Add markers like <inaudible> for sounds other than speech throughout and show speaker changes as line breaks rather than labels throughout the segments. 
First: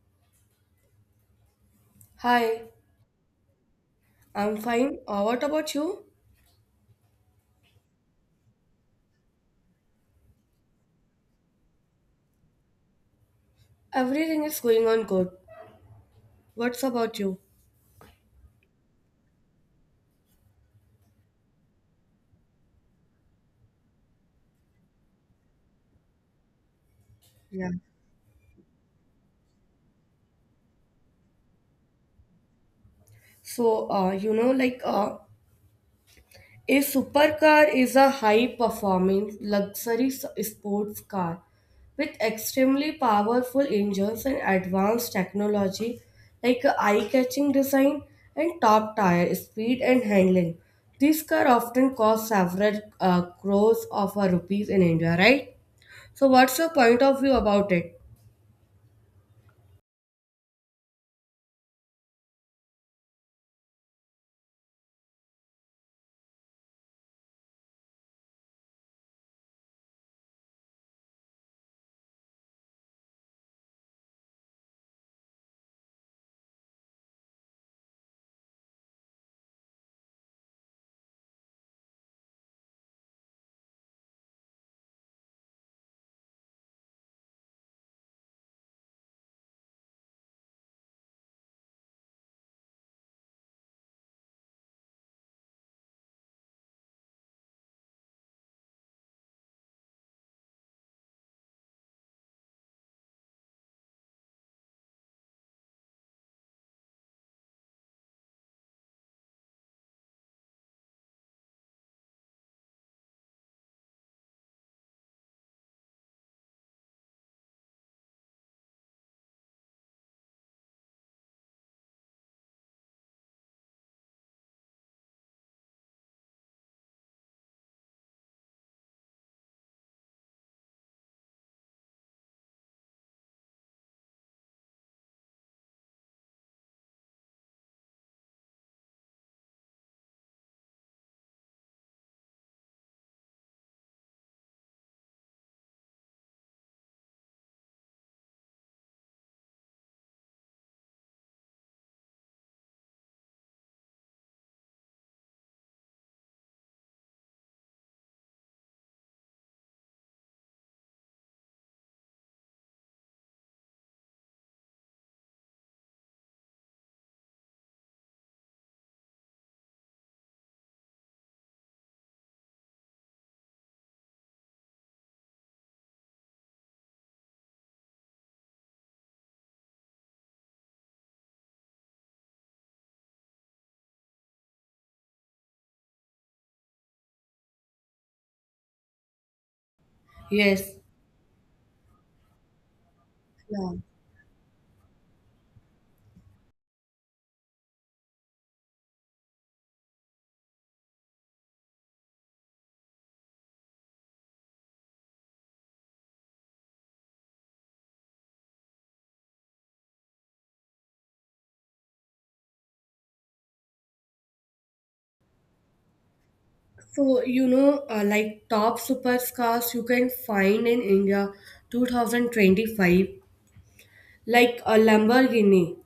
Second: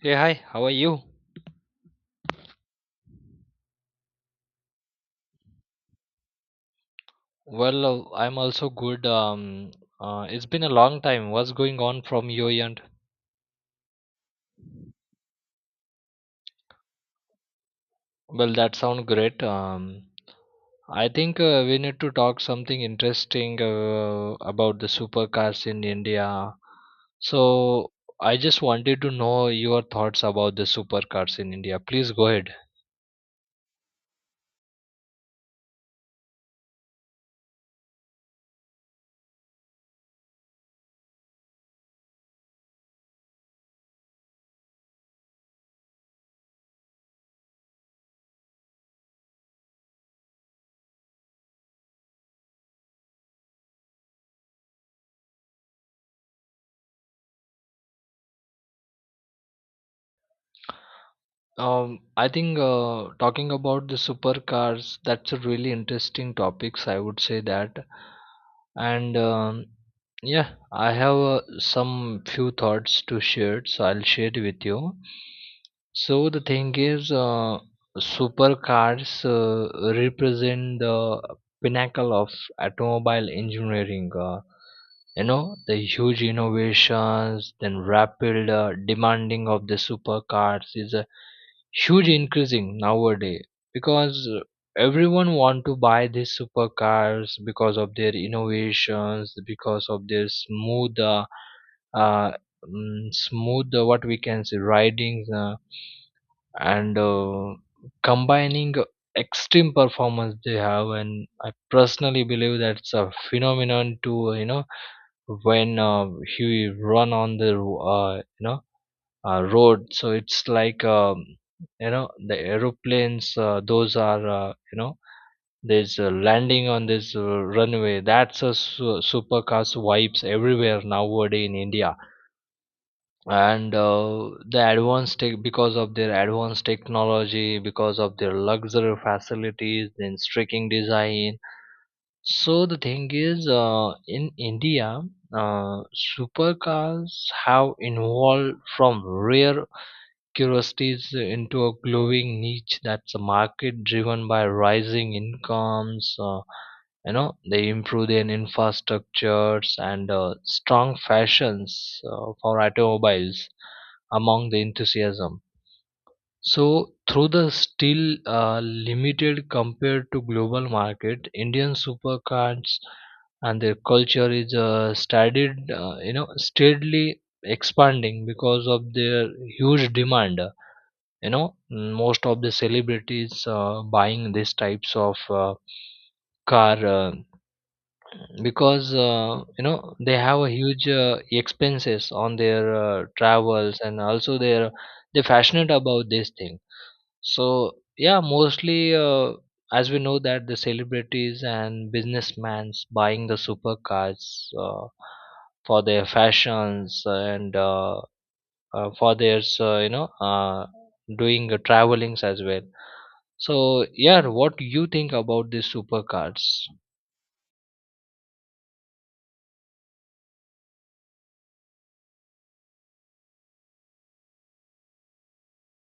Hey, hi, how are you?
Hi, I'm fine. What about you?
Well, I'm also good. It's been a long time. What's going on from your end?
Everything is going on good. What's about you?
Well, that sounds great. I think we need to talk something interesting about the supercars in India.
Yeah.
So, I just wanted to know your thoughts about the supercars in India. Please go ahead.
So, you know, like a supercar is a high-performing luxury sports car with extremely powerful engines and advanced technology, like a eye-catching design and top tire speed and handling. These car often cost several crores of rupees in India, right? So, what's your point of view about it?
I think talking about the supercars, that's a really interesting topics. I would say that, and yeah, I have some few thoughts to share, so I'll share it with you. So the thing is, supercars represent the pinnacle of automobile engineering. You know the huge innovations, then rapid demanding of the supercars is a huge increasing nowadays because everyone want to buy these supercars because of their innovations, because of their smooth uh, smooth, what we can say, ridings, and combining extreme performance they have. And I personally believe that's a phenomenon to, you know, when he run on the you know, road. So it's like, you know, the aeroplanes, those are, you know, there's a landing on this runway. That's a supercars vibes everywhere nowadays in India. And the advanced tech, because of their advanced technology, because of their luxury facilities, then striking design. So the thing is, in India, uh, supercars have evolved from rare curiosities into a glowing niche, that's a market driven by rising incomes. You know, they improve their infrastructures and strong fashions for automobiles among the enthusiasm. So through the still limited compared to global market, Indian supercars and their culture is studied, you know, steadily expanding because of their huge demand. You know, most of the celebrities buying these types of car, because you know, they have a
Yes.
huge expenses on their
Yeah.
travels, and also they're passionate about this thing. So yeah, mostly, as we know that the celebrities and businessmen buying the supercars uh, for their fashions, and for their, you know, doing travelings as well. So, yeah, what you think about these supercars?
So, you know, like top supercars you can find in India 2025, like a Lamborghini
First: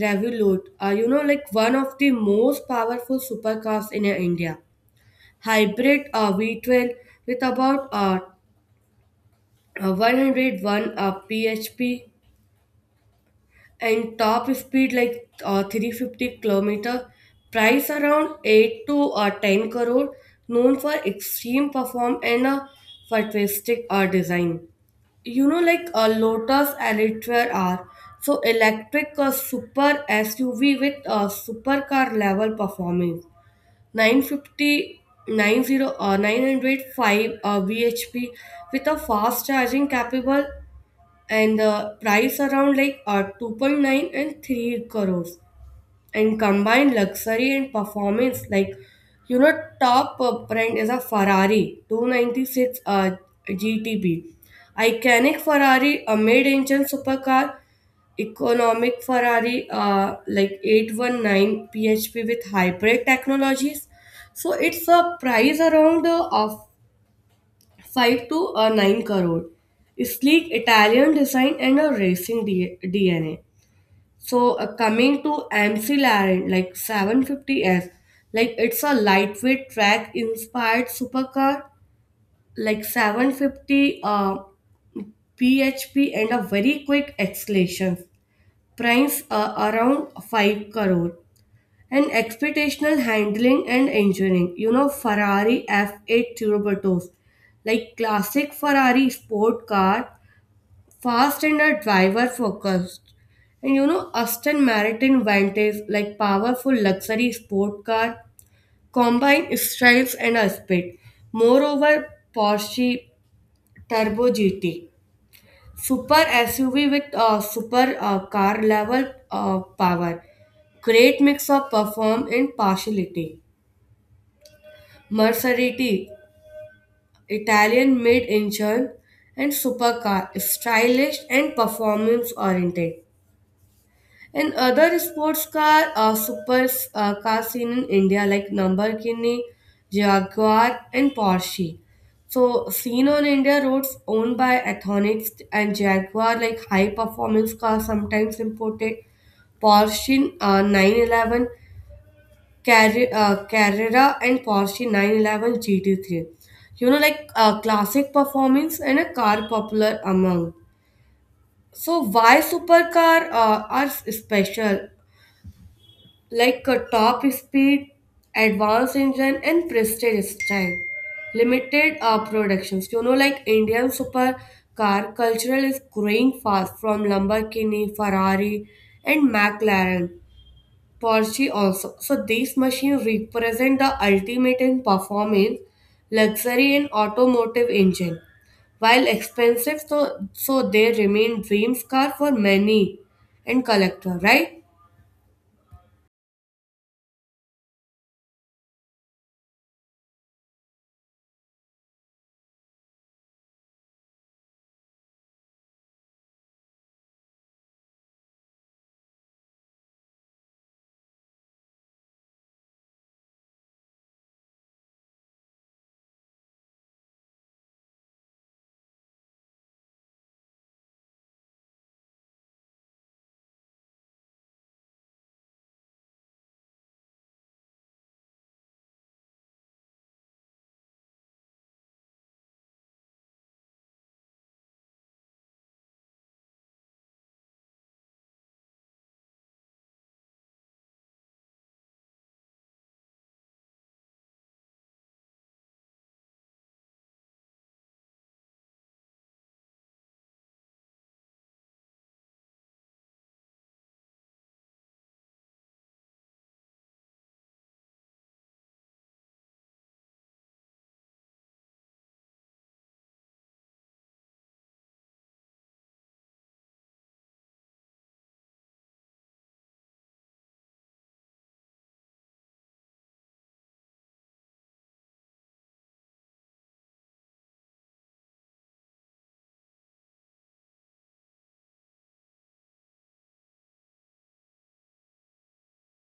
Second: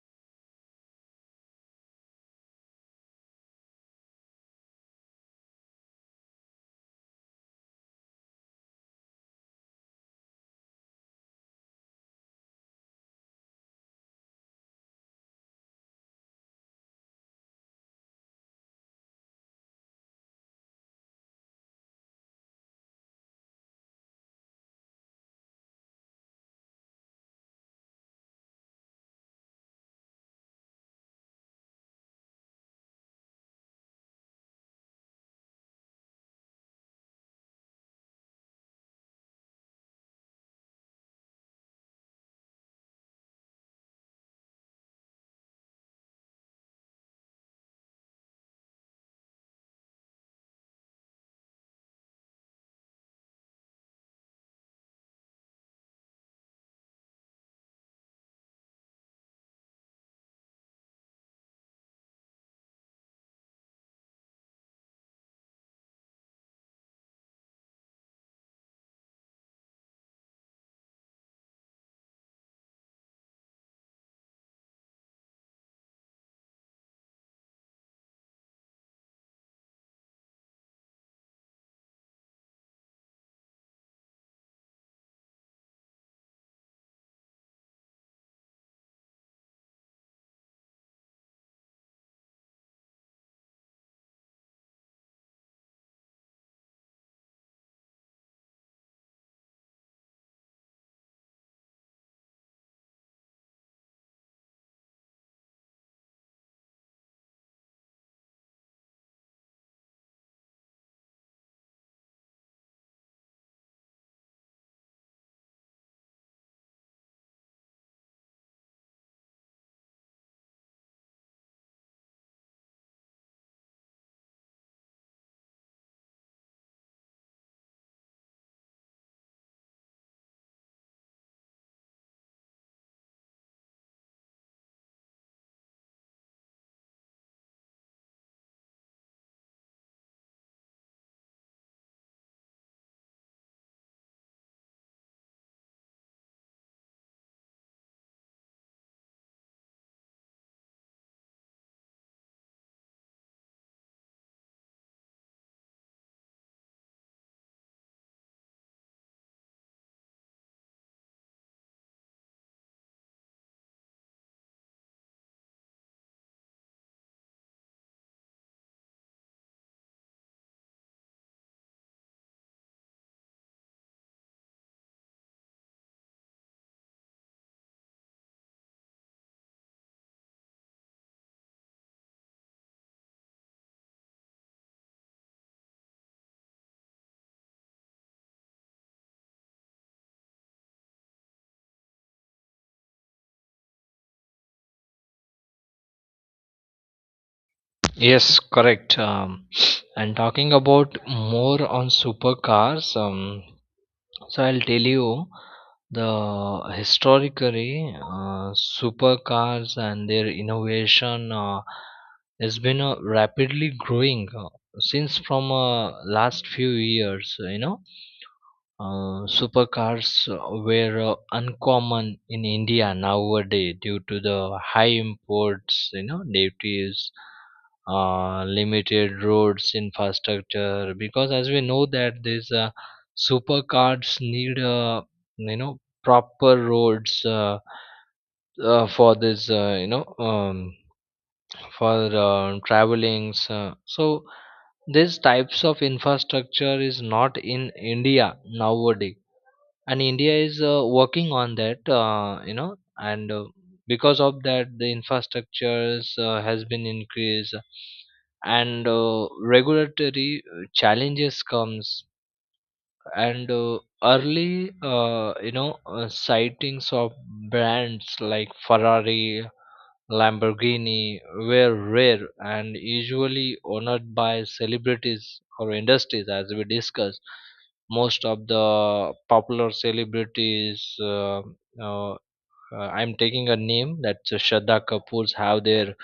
Revolute, you know, like one of the most powerful supercars in India. Hybrid V12 with about 101 PHP, and top speed like 350 kilometer, price around 8 to 10 crore. Known for extreme perform and a futuristic design. You know, like a lotus elitra r, so electric super suv with supercar level performance, 950 90 905 BHP with a fast charging capable, and the price around like 2.9 and 3 crores, and combined luxury and performance. Like, you know, top brand is a ferrari 296 GTB, iconic ferrari, a mid-engine supercar, economic ferrari like 819 PHP with hybrid technologies. So it's a price around of 5 to a 9 crore. Sleek Italian design and a racing DNA. So, coming to MC Laren, like 750 S. Like it's a lightweight track inspired supercar, like 750 PHP and a very quick acceleration. Price around 5 crore. And expectational handling and engineering. You know, Ferrari F8 turbo, like classic Ferrari sport car, fast and are driver focused. And you know, Aston Martin Vantage, like powerful luxury sport car, combine strides and a speed. Moreover, Porsche Turbo GT, super SUV with super car level power, great mix of perform and partiality. Maserati, Italian made engine and supercar, stylish and performance oriented. And other sports car super car seen in India like Lamborghini, Jaguar, and Porsche. So seen on India roads, owned by Athonics and Jaguar, like high performance cars sometimes imported. Porsche 911 Carrera and Porsche 911 GT3. You know, like classic performance and a car popular among. So why supercar are special? Like a top speed, advanced engine, and prestige style. Limited productions. You know, like Indian supercar cultural is growing fast from Lamborghini, Ferrari, and McLaren. Porsche also. So these machines represent the ultimate in performance, luxury, and automotive engine. While expensive, so they remain dreams car for many and collector, right?
Yes, correct. <sniffs> And talking about more on supercars, so I'll tell you the historically supercars and their innovation has been rapidly growing since from last few years. You know, supercars were uncommon in India nowadays due to the high imports, duties, limited roads infrastructure. Because as we know that these supercars need, proper roads, for this, for travelings. So these types of infrastructure is not in India nowadays, and India is working on that, you know, and because of that the infrastructures has been increased, and regulatory challenges comes, and early, you know, sightings of brands like Ferrari, Lamborghini were rare and usually honored by celebrities or industries, as we discussed. Most of the popular celebrities, uh, uh, I'm taking a name that's Shraddha Kapoor's, have their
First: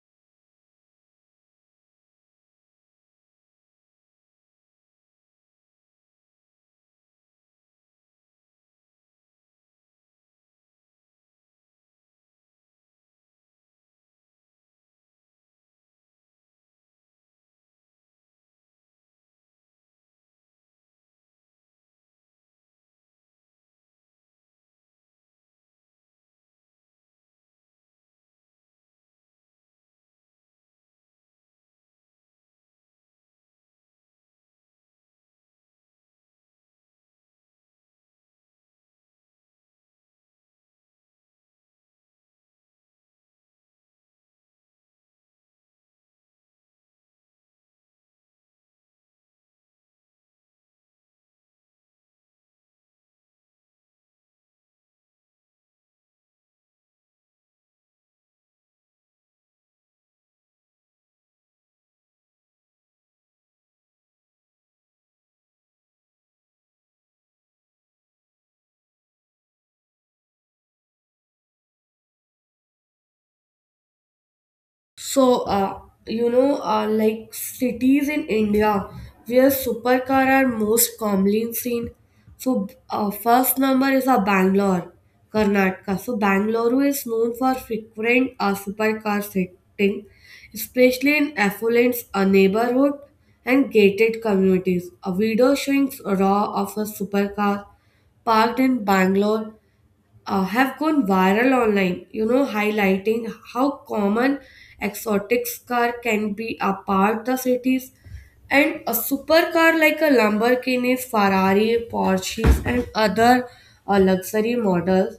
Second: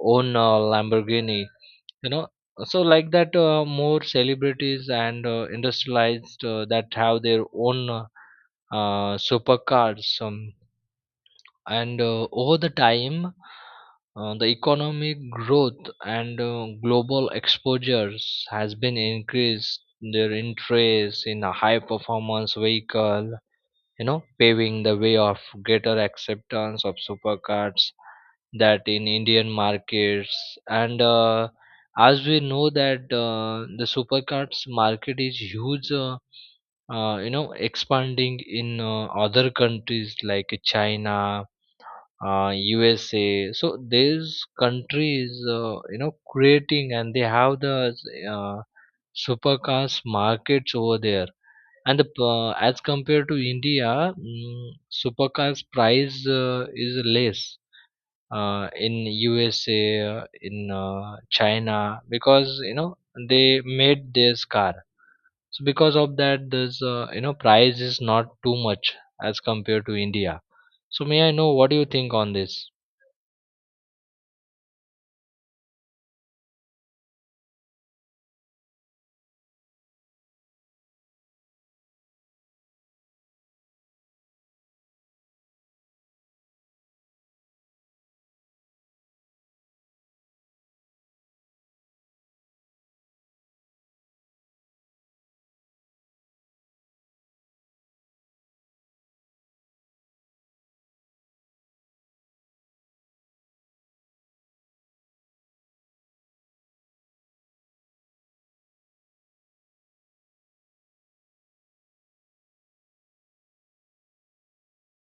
own Lamborghini. You know, so like that, more celebrities and industrialized that have their own, supercars. And over the time, the economic growth and global exposures has been increased their interest in a high performance vehicle, you know, paving the way of greater acceptance of supercars that in Indian markets. And as we know that the supercars market is huge, you know, expanding in other countries like China, USA. So these countries, creating, and they have the uh, supercars markets over there. As compared to India, supercars price is less in USA, in China, because you know they made this car. So because of that, this price is not too much as compared to India. So may I know what do you think on this?
So, you know, like cities in India where supercar are most commonly seen. So, first number is Bangalore, Karnataka. So, Bangalore is known for frequent supercar setting, especially in affluent neighborhood and gated communities. A video showing raw of a supercar parked in Bangalore have gone viral online, you know, highlighting how common exotic car can be apart the cities. And a supercar like a Lamborghini, Ferrari, Porsches, and other luxury models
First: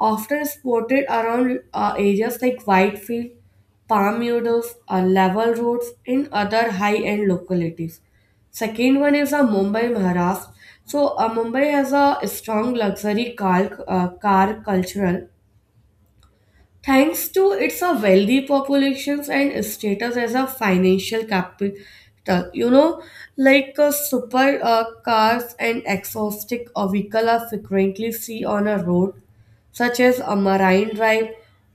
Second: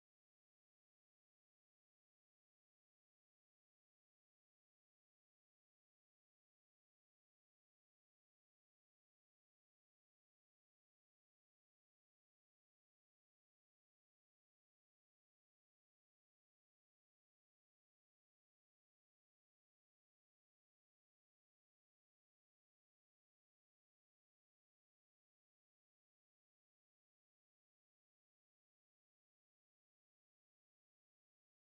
often spotted around areas like Whitefield, Palm Meadows, Level Roads, and other high-end localities. Second one is Mumbai, Maharashtra. So, Mumbai has a strong luxury car, car cultural thanks to its wealthy populations and status as a financial capital. You know, like super cars and exotic vehicle are frequently seen on a road such as a Marine Drive,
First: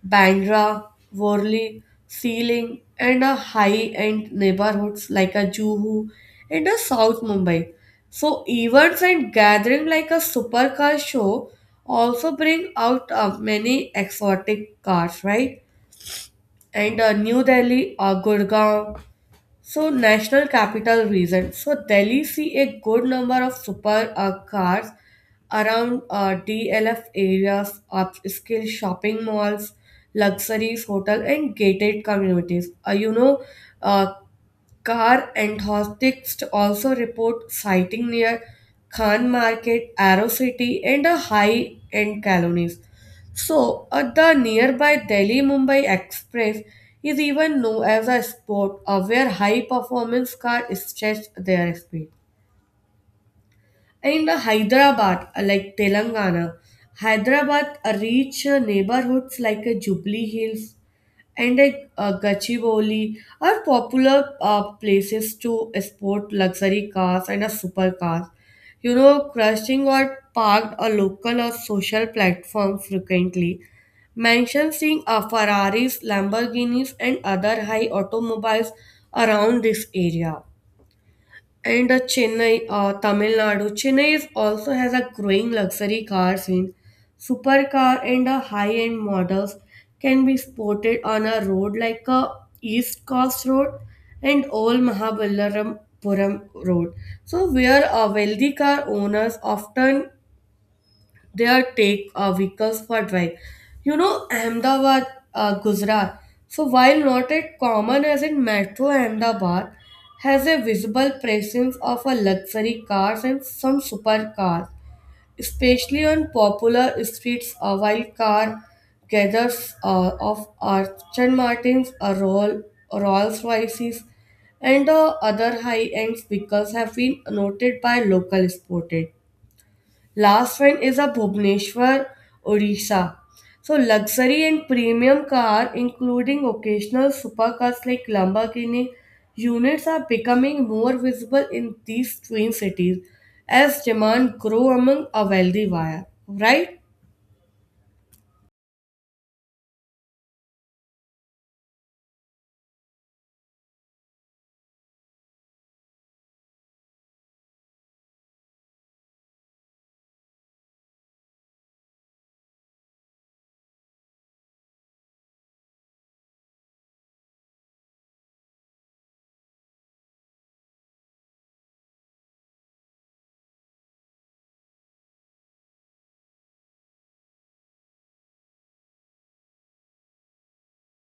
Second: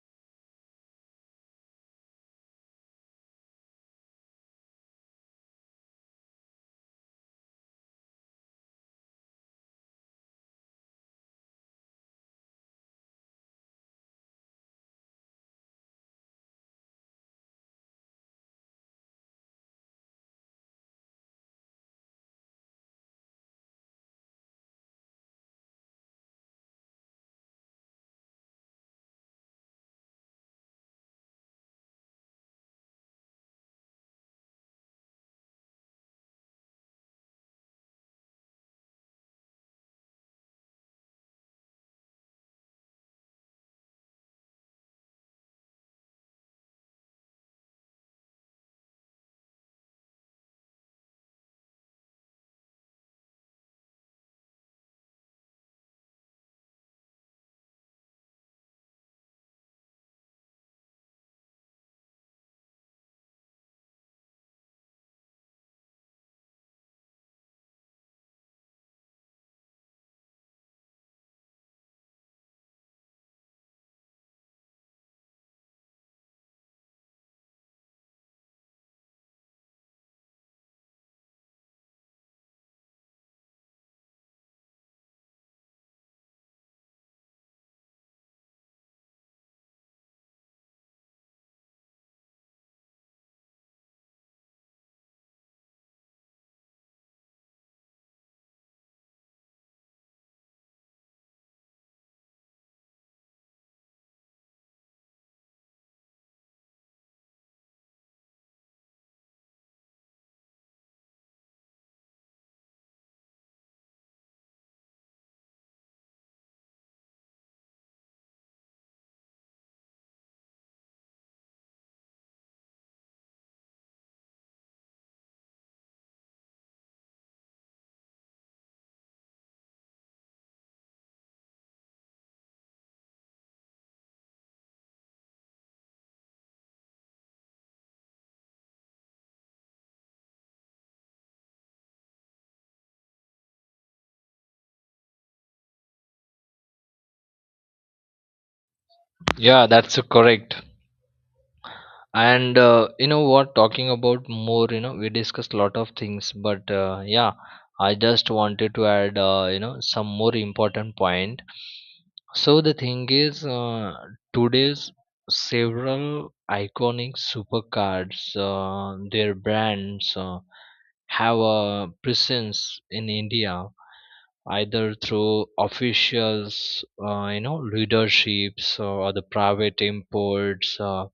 Bandra, Worli, Sealing, and a high-end neighborhoods like a Juhu and a South Mumbai. So events and gathering like a supercar show also bring out many exotic cars, right? And New Delhi, Gurgaon, so national capital region. So Delhi see a good number of super cars around DLF areas, upscale shopping malls, luxuries, hotel, and gated communities. Uh, Car enthusiasts also report sighting near Khan Market, Arrow City, and a high-end colonies. So, the nearby Delhi-Mumbai Express is even known as a spot where high-performance cars stretch their speed. In the Hyderabad, like Telangana, Hyderabad reach neighborhoods like Jubilee Hills and Gachibowli are popular places to sport luxury cars and supercars. You know, crushing or parked a local or social platform frequently. Mentioned seeing Ferraris, Lamborghinis, and other high automobiles around this area. And Chennai, Tamil Nadu. Chennai is also has a growing luxury car scene. Supercar and high-end models can be spotted on a road like East Coast Road and Old Mahabalipuram Road. So, where wealthy car owners often their take vehicles for drive. You know, Ahmedabad, Gujarat. So while not as common as in metro Ahmedabad, has a visible presence of a luxury cars and some supercars, especially on popular streets. A wild car gathers of Aston Martins, Rolls Royces, and other high-end vehicles have been noted by local sported. Last one is a Bhubaneswar, Odisha. So luxury and premium car, including occasional supercars like Lamborghini, units are becoming more visible in these twin cities as demand grow among a wealthy buyer, right?
Yeah, that's correct. And you know what, talking about more, you know, we discussed a lot of things, but yeah, I just wanted to add you know some more important point. So the thing is, today's several iconic supercars, their brands have a presence in India either through officials, you know, leaderships, or the private imports,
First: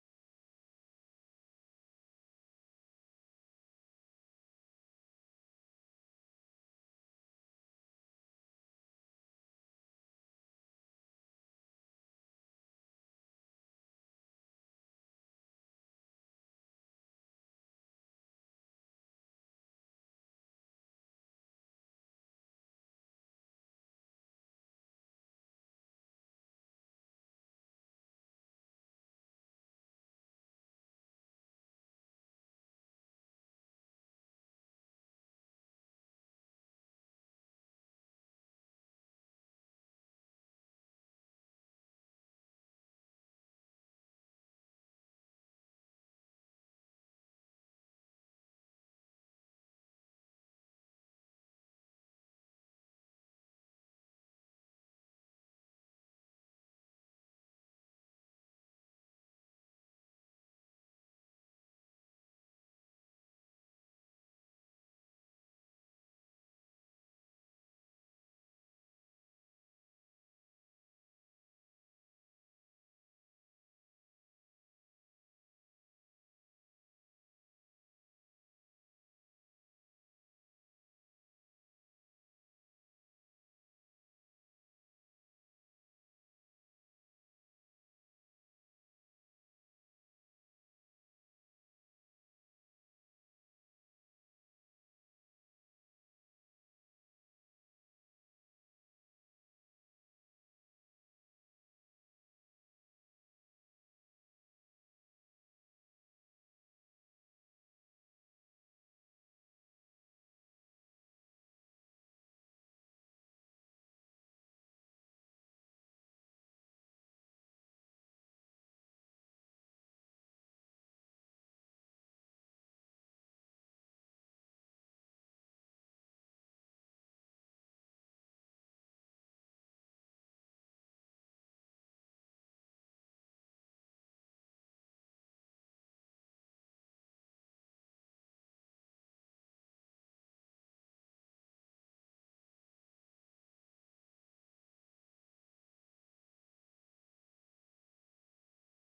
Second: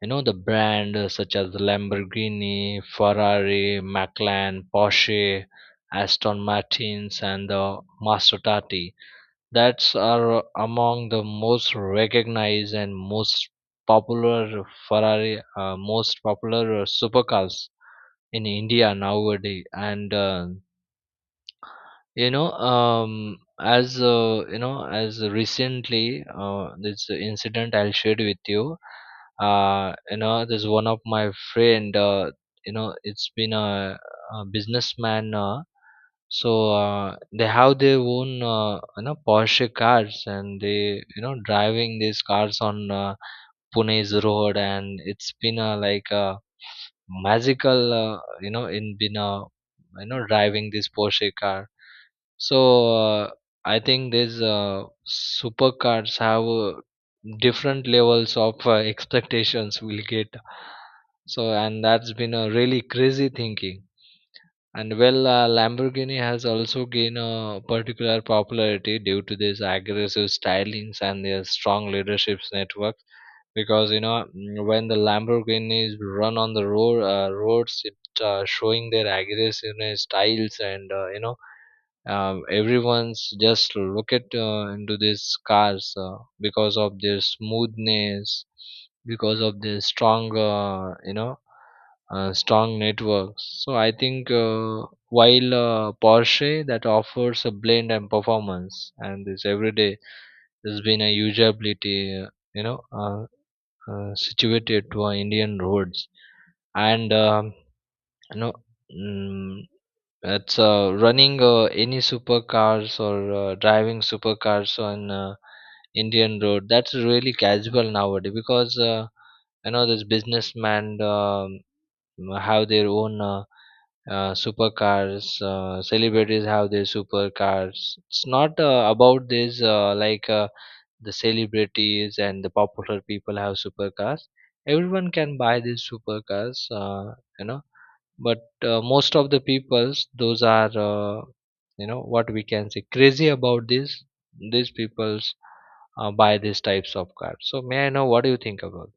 you know, the brand such as Lamborghini, Ferrari, McLaren, Porsche, Aston Martins, and the Maserati, that's are among the most recognized and most popular. Ferrari, most popular supercars in India nowadays. And you know, as recently, this incident I'll share with you. You know, there's one of my friend, you know, it's been a businessman. Uh, So they have their own, you know, Porsche cars, and they, you know, driving these cars on Pune's road, and it's been a like a magical, you know, in been a, you know, driving this Porsche car. So I think these supercars have different levels of expectations we'll get. So and that's been a really crazy thinking. And well, Lamborghini has also gained a particular popularity due to these aggressive stylings and their strong leadership network. Because you know, when the Lamborghinis run on the roads, it showing their aggressiveness, styles, and, everyone's just look at into these cars, because of their smoothness, because of their strong, you know, strong networks. So I think, while Porsche that offers a blend and performance, and this everyday has been a usability, you know, situated to Indian roads. And you know, Mm, it's running any supercars or driving supercars on Indian road. That's really casual nowadays because you know these businessmen, have their own, supercars. Celebrities have their supercars. It's not about this, like the celebrities and the popular people have supercars. Everyone can buy these supercars. But most of the peoples those are, you know, what we can say crazy about this, these peoples buy these types of cards. So may I know what do you think about?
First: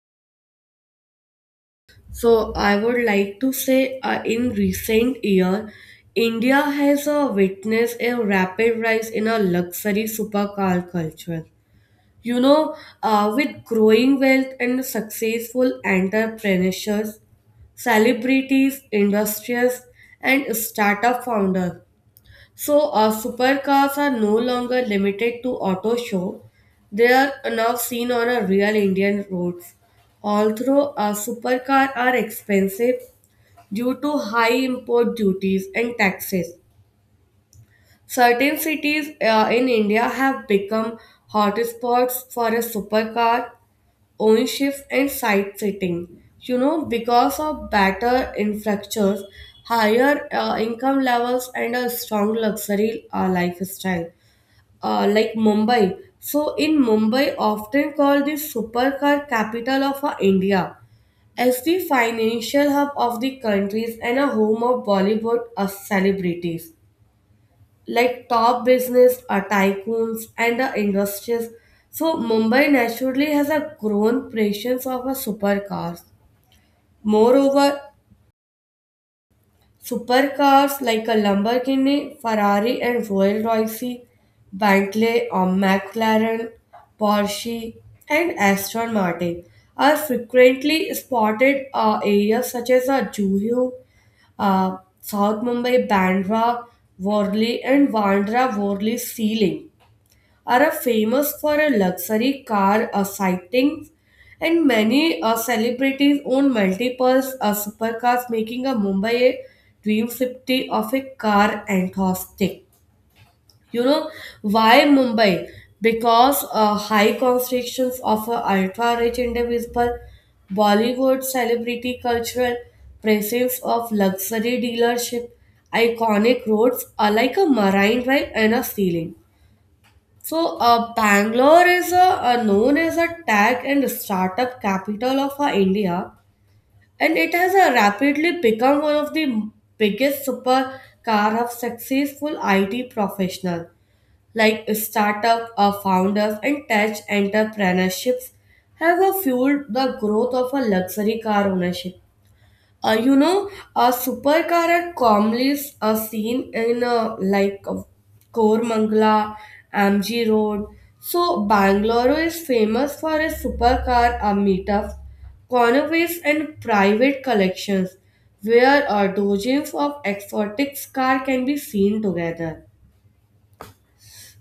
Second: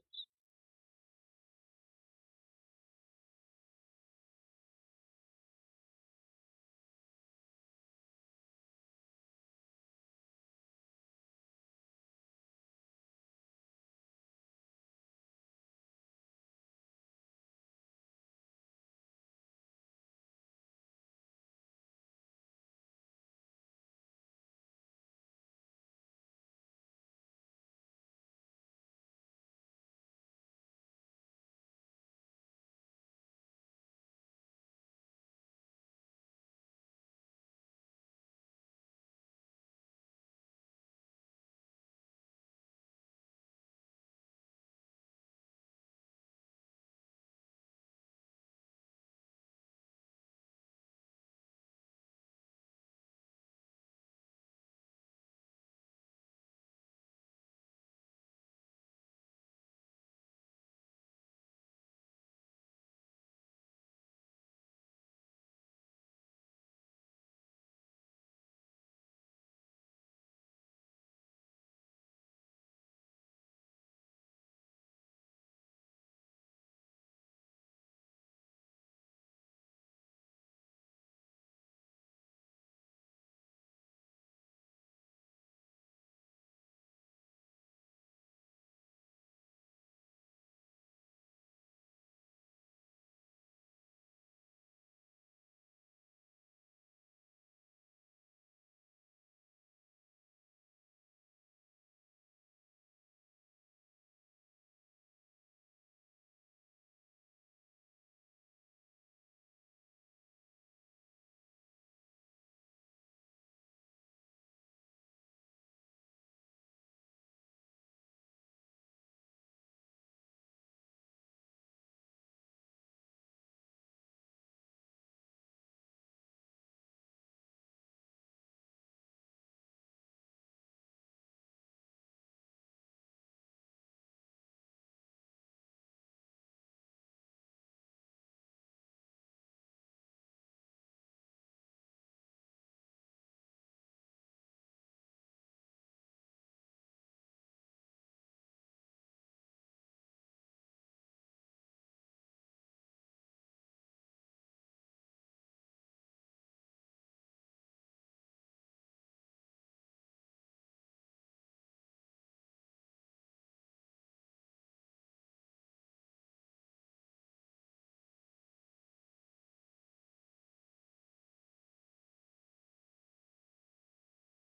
So I would like to say in recent year, India has witnessed a rapid rise in a luxury supercar culture. You know, with growing wealth and successful entrepreneurs, celebrities, industrious, and startup founders. So, supercars are no longer limited to auto show. They are now seen on a real Indian roads. Although supercars are expensive due to high import duties and taxes, certain cities in India have become hotspots for a supercar ownership and site setting. You know, because of better infrastructures, higher income levels, and a strong luxury lifestyle, like Mumbai. So, in Mumbai, often called the supercar capital of India, as the financial hub of the countries and a home of Bollywood celebrities like top business, tycoons, and the industries. So Mumbai naturally has a grown presence of a supercars. Moreover, supercars like a Lamborghini, Ferrari, and Royal Royce, Bentley, or McLaren, Porsche, and Aston Martin are frequently spotted areas such as Juhu, South Mumbai, Bandra, Worli, and Bandra Worli Sea Link. Are a famous for a luxury car sightings, and many celebrities own multiple supercars, making a Mumbai a dream city of a car enthusiast. You know why Mumbai? Because high concentrations of a ultra-rich individual, Bollywood celebrity cultural presence of luxury dealership, iconic roads are like a marine drive and a ceiling. So, Bangalore is known as a tech and startup capital of India, and it has rapidly become one of the biggest supercar of successful IT professionals. Like startup founders and tech entrepreneurships have fueled the growth of a luxury car ownership. A supercar are commonly seen in like Kormangala, MG Road. So Bangalore is famous for its supercar meetups, carnivals, and private collections, where dozens of exotic cars can be seen together.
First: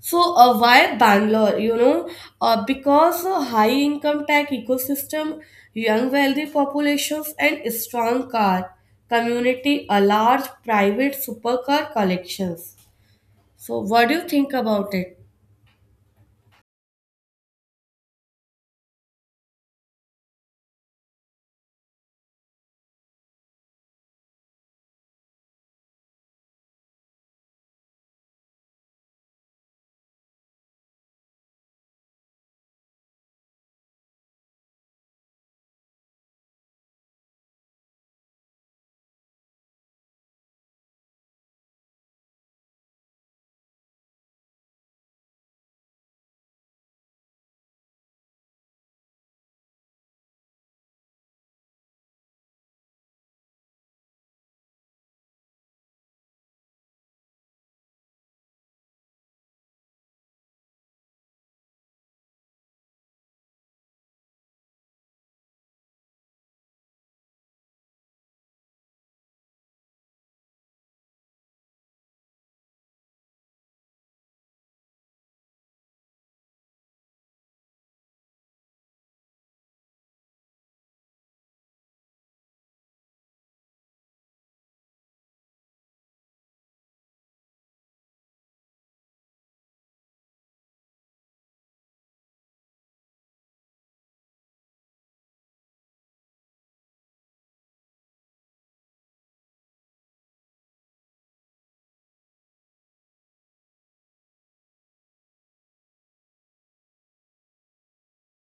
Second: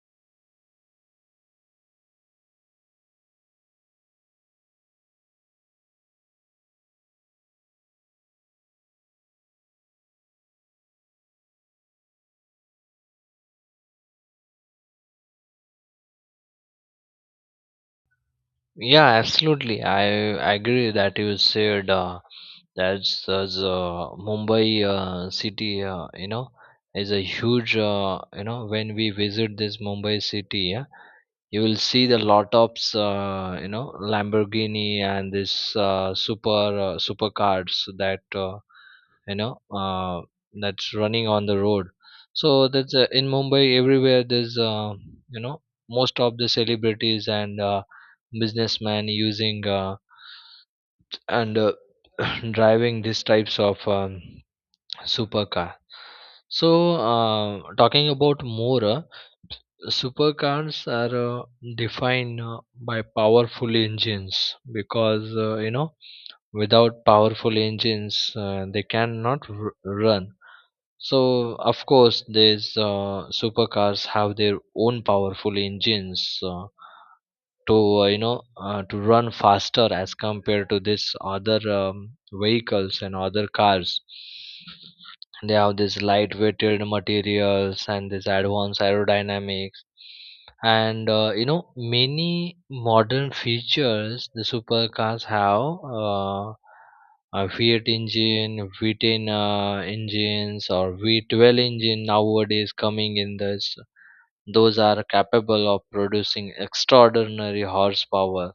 So, why Bangalore? You know, because a high income tech ecosystem, young wealthy populations, and strong car community, a large private supercar collections. So, what do you think about it?
Yeah, absolutely, I agree that you said, that's, Mumbai city, you know, is a huge, you know, when we visit this Mumbai city, yeah, you will see the lot of, you know, Lamborghini and this, supercars that, you know, that's running on the road. So that's in Mumbai everywhere. There's you know, most of the celebrities and businessmen using, and <clears throat> driving these types of, supercar. So talking about more. Supercars are defined by powerful engines, because you know, without powerful engines they cannot run. So of course these supercars have their own powerful engines, to you know to run faster as compared to this other, vehicles and other cars. They have this light weighted materials and this advanced aerodynamics, and you know, many modern features the supercars have. A V8 engine, V10 engines, or V12 engine nowadays coming in this. Those are capable of producing extraordinary horsepower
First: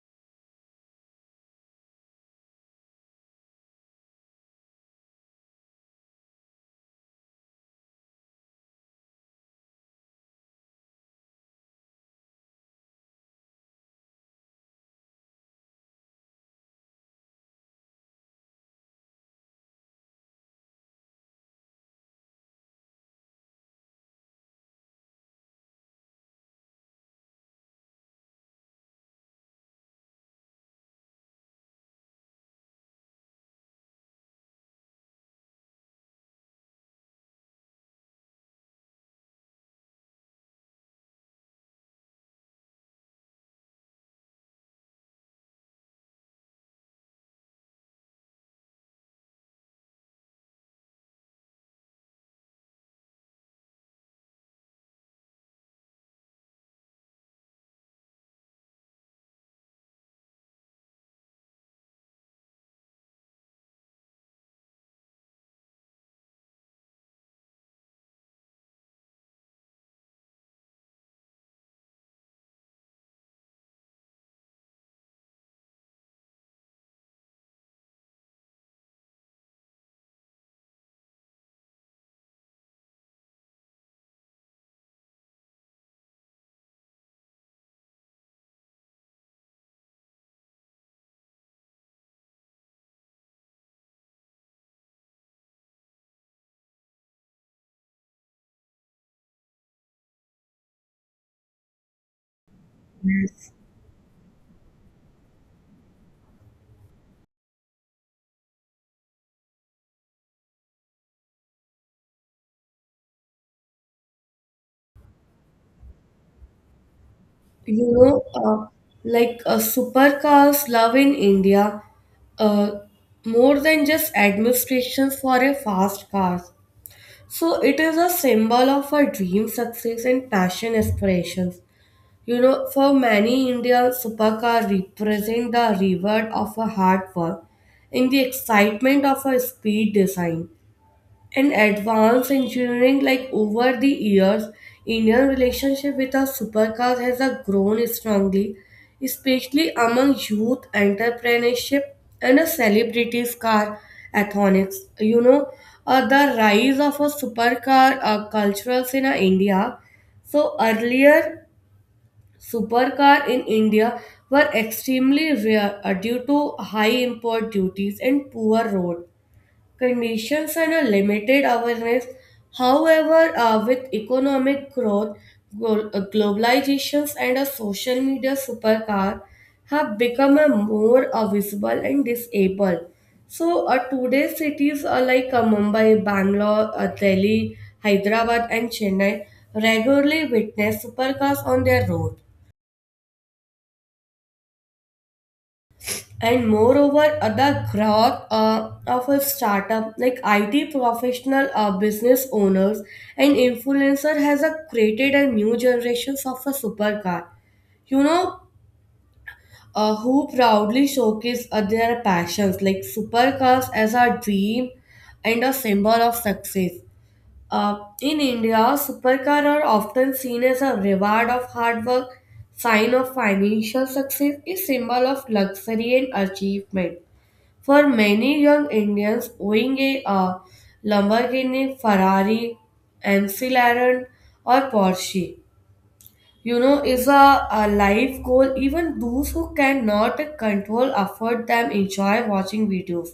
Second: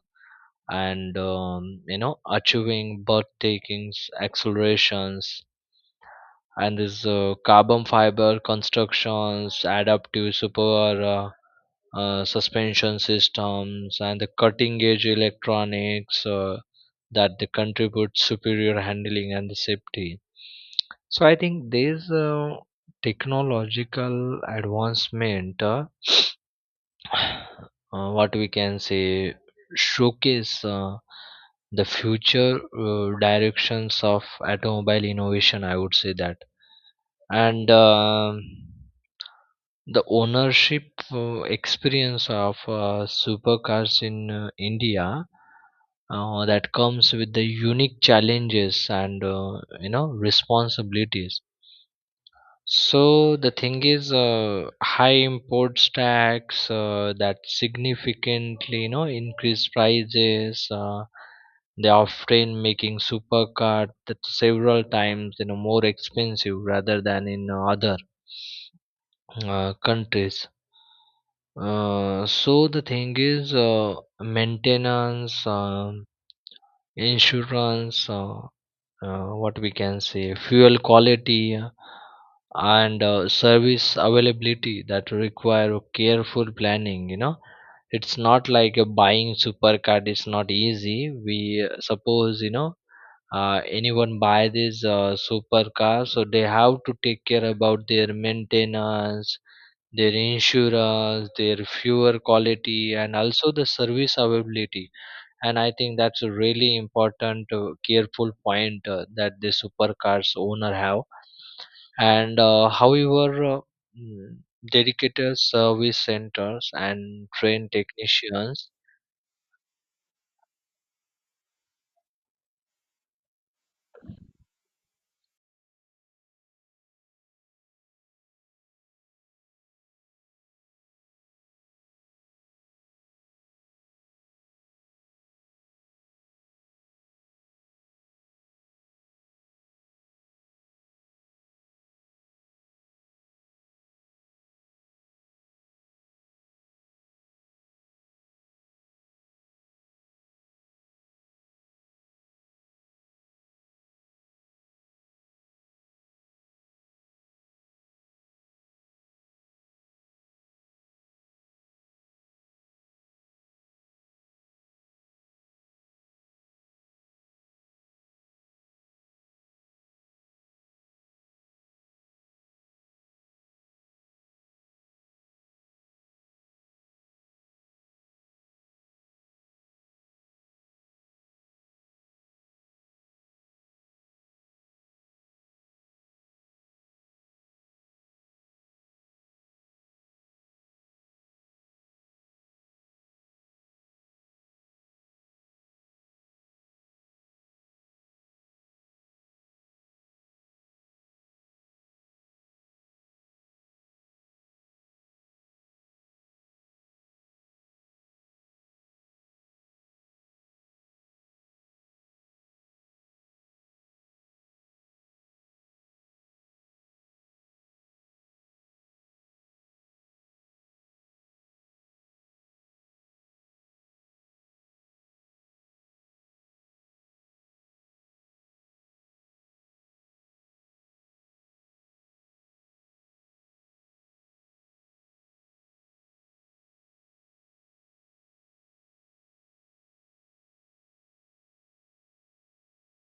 and, you know, achieving birth takings, accelerations, and this, carbon fiber constructions, adaptive super suspension systems, and the cutting edge electronics that they contribute superior handling and the safety. So I think these technological advancement, <sighs> what we can say, showcase the future directions of automobile innovation. I would say that. And the ownership experience of supercars in India, that comes with the unique challenges and, you know, responsibilities. So the thing is, high import tax that significantly, you know, increase prices. They often making supercar that several times, you know, more expensive rather than in other. Countries. So the thing is, maintenance, insurance, what we can say, fuel quality, and service availability that require careful planning, you know. It's not like, buying super card is not easy. We suppose, you know, anyone buy this super car, so they have to take care about their maintenance, their insurance, their fuel quality, and also the service availability. And I think that's a really important careful point that the supercars owner have. And however, mm, dedicated service centers and trained
You know,
technicians.
like supercars love in India uh, more than just administrations for a fast car. So, it is a symbol of our dream success and passion aspirations. You know, for many Indians, Supaka represent the reward of a hard work and the excitement of a speed design. And advanced engineering, like over the years, Indian relationship with the supercars has grown strongly, especially among youth entrepreneurship and a celebrities car athonics. You know, the rise of a supercar cultures in India. So earlier, supercar in India were extremely rare due to high import duties and poor road conditions and a limited awareness. However, with economic growth, globalizations and a social media supercar have become a more visible and disabled. So, today cities are like Mumbai, Bangalore, Delhi, Hyderabad and Chennai regularly witness supercars on their road. And moreover, the growth of a startup like it professional business owners and influencer has created a new generation of a supercar, you know who proudly showcase their passions like supercars as a dream and a symbol of success. In india supercar are often seen as a reward of hard work, sign of financial success, is symbol of luxury and achievement. For many young Indians, owning a Lamborghini, Ferrari, McLaren, or Porsche, you know, is a life goal. Even those who cannot control afford them enjoy watching videos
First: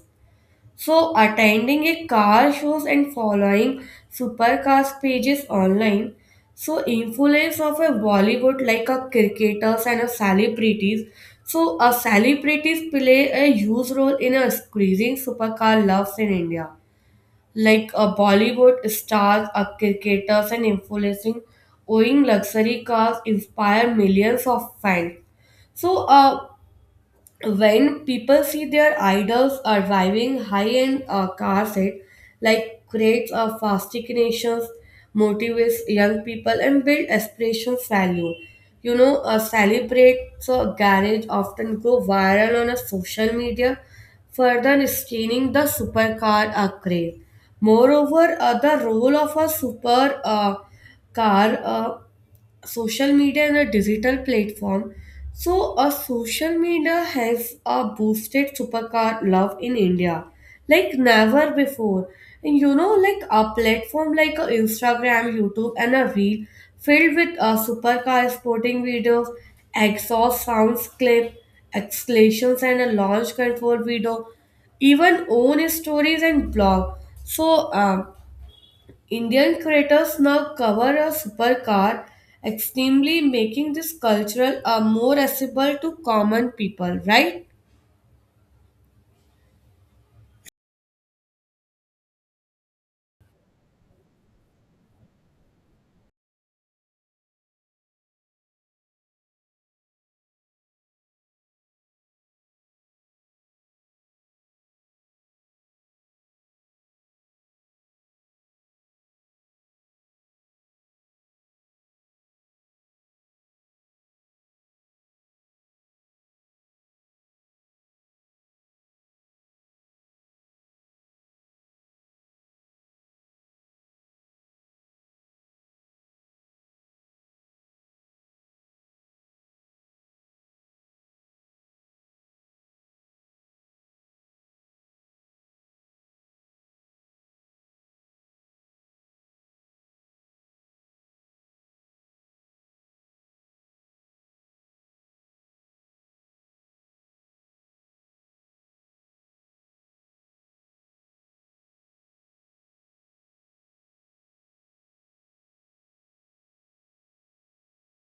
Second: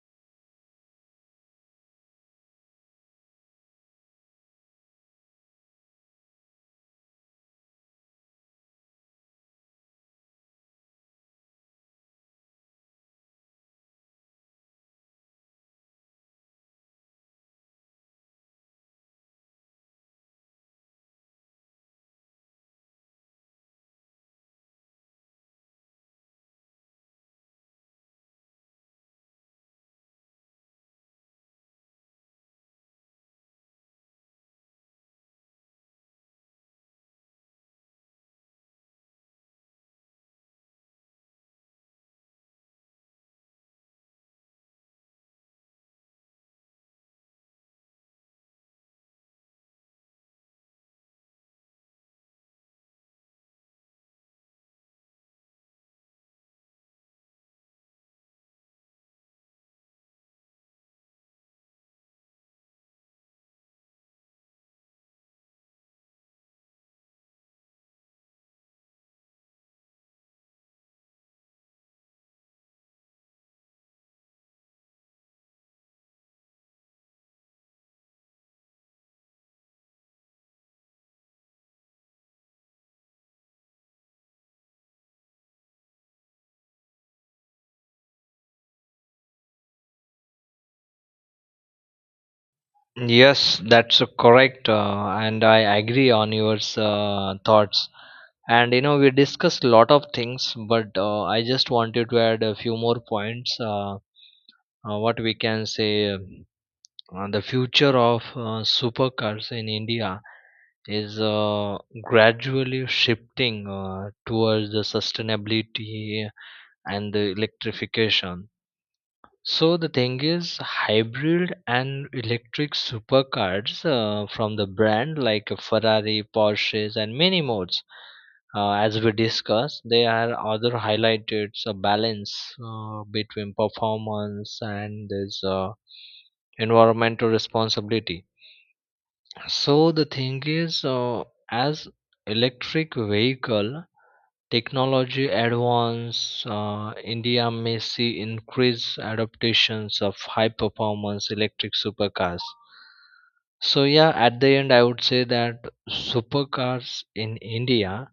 so, attending a car shows and following supercars pages online. So, influence of a Bollywood like a cricketers and a celebrities. So, a celebrities play a huge role in a increasing supercar loves in India. Like a Bollywood stars, a cricketers and influencing owning luxury cars inspire millions of fans. So, when people see their idols are driving high-end cars, it like creates a fascinations, motivates young people, and build aspirations value. You know, celebrates a garage often go viral on a social media, further sustaining the supercar craze. Moreover, the role of a super car social media and a digital platform. So, a social media has a boosted supercar love in India like never before. And you know, like a platform like a Instagram, YouTube, and a reel filled with a supercar sporting videos, exhaust sounds clip, exclamations, and a launch control video, even own stories and blog. So, Indian creators now cover a supercar extremely making this cultural more accessible to common people, right?
Yes, that's correct, and I agree on your thoughts. And you know, we discussed a lot of things, but I just wanted to add a few more points, what we can say, the future of supercars in India is gradually shifting towards the sustainability and the electrification. So the thing is, hybrid and electric supercars from the brand like Ferrari, Porsches, and many more. As we discussed, they are other highlighted a balance between performance and this environmental responsibility. So the thing is, as electric vehicle technology advance, India may see increased adaptations of high performance electric supercars. So yeah, at the end, I would say that supercars in India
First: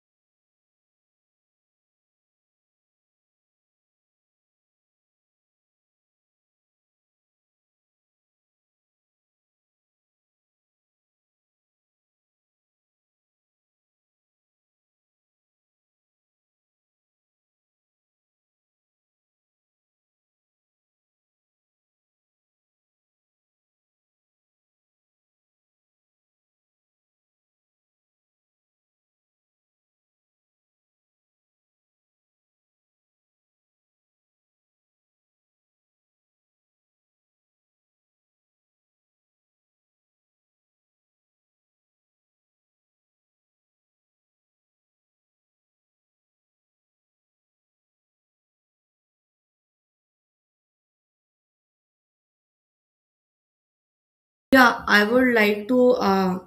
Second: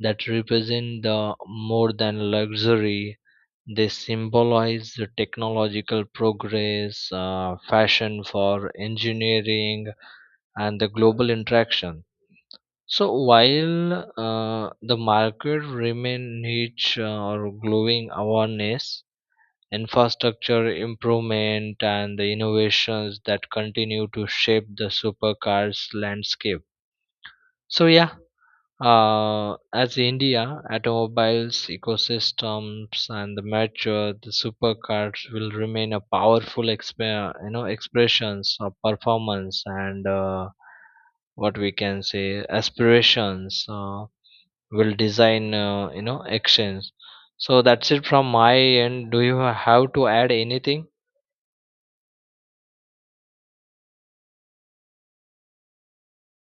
that represent the more than luxury. They symbolize the technological progress, fashion for engineering, and the global interaction. So while the market remain niche, or growing awareness, infrastructure improvement and the innovations that continue to shape the supercars landscape. So yeah, as India automobiles ecosystems and the mature, the supercars will remain a powerful you know, expressions of performance and, what we can say, aspirations. Will design actions. So that's it from my end. Do you have to add anything?
Yeah, I would like to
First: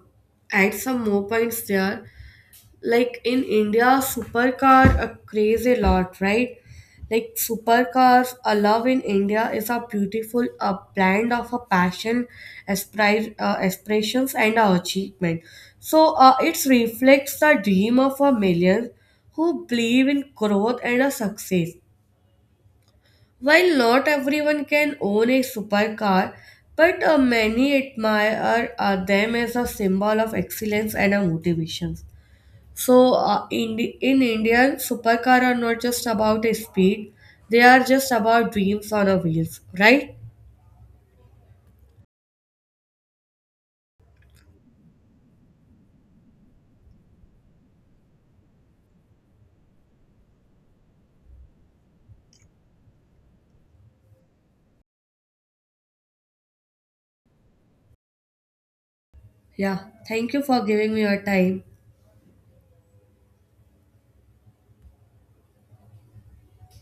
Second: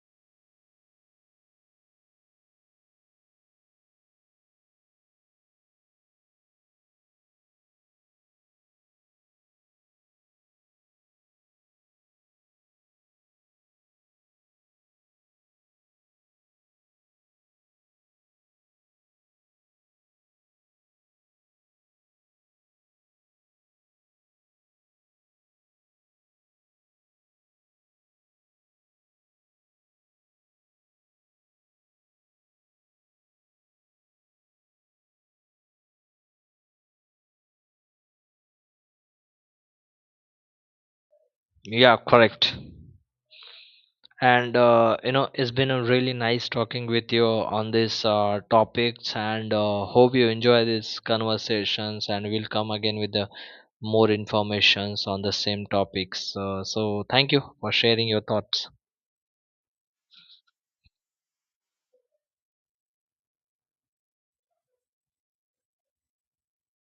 add some more points there. Like in india supercar a craze a lot, right? Like supercars a love in india is a beautiful a blend of a passion, aspirations and a achievement. So, it reflects the dream of a million who believe in growth and a success. While not everyone can own a supercar, but many admire them as a symbol of excellence and a motivation. So, in India, supercar are not just about speed; they are just about dreams on a wheels, right?
Yeah, correct. And you know, it's been a really nice talking with you on this topics, and hope you enjoy these conversations, and we'll come again with the more informations on the same topics. So thank you for sharing your thoughts.
Yeah. Thank you for giving me your time.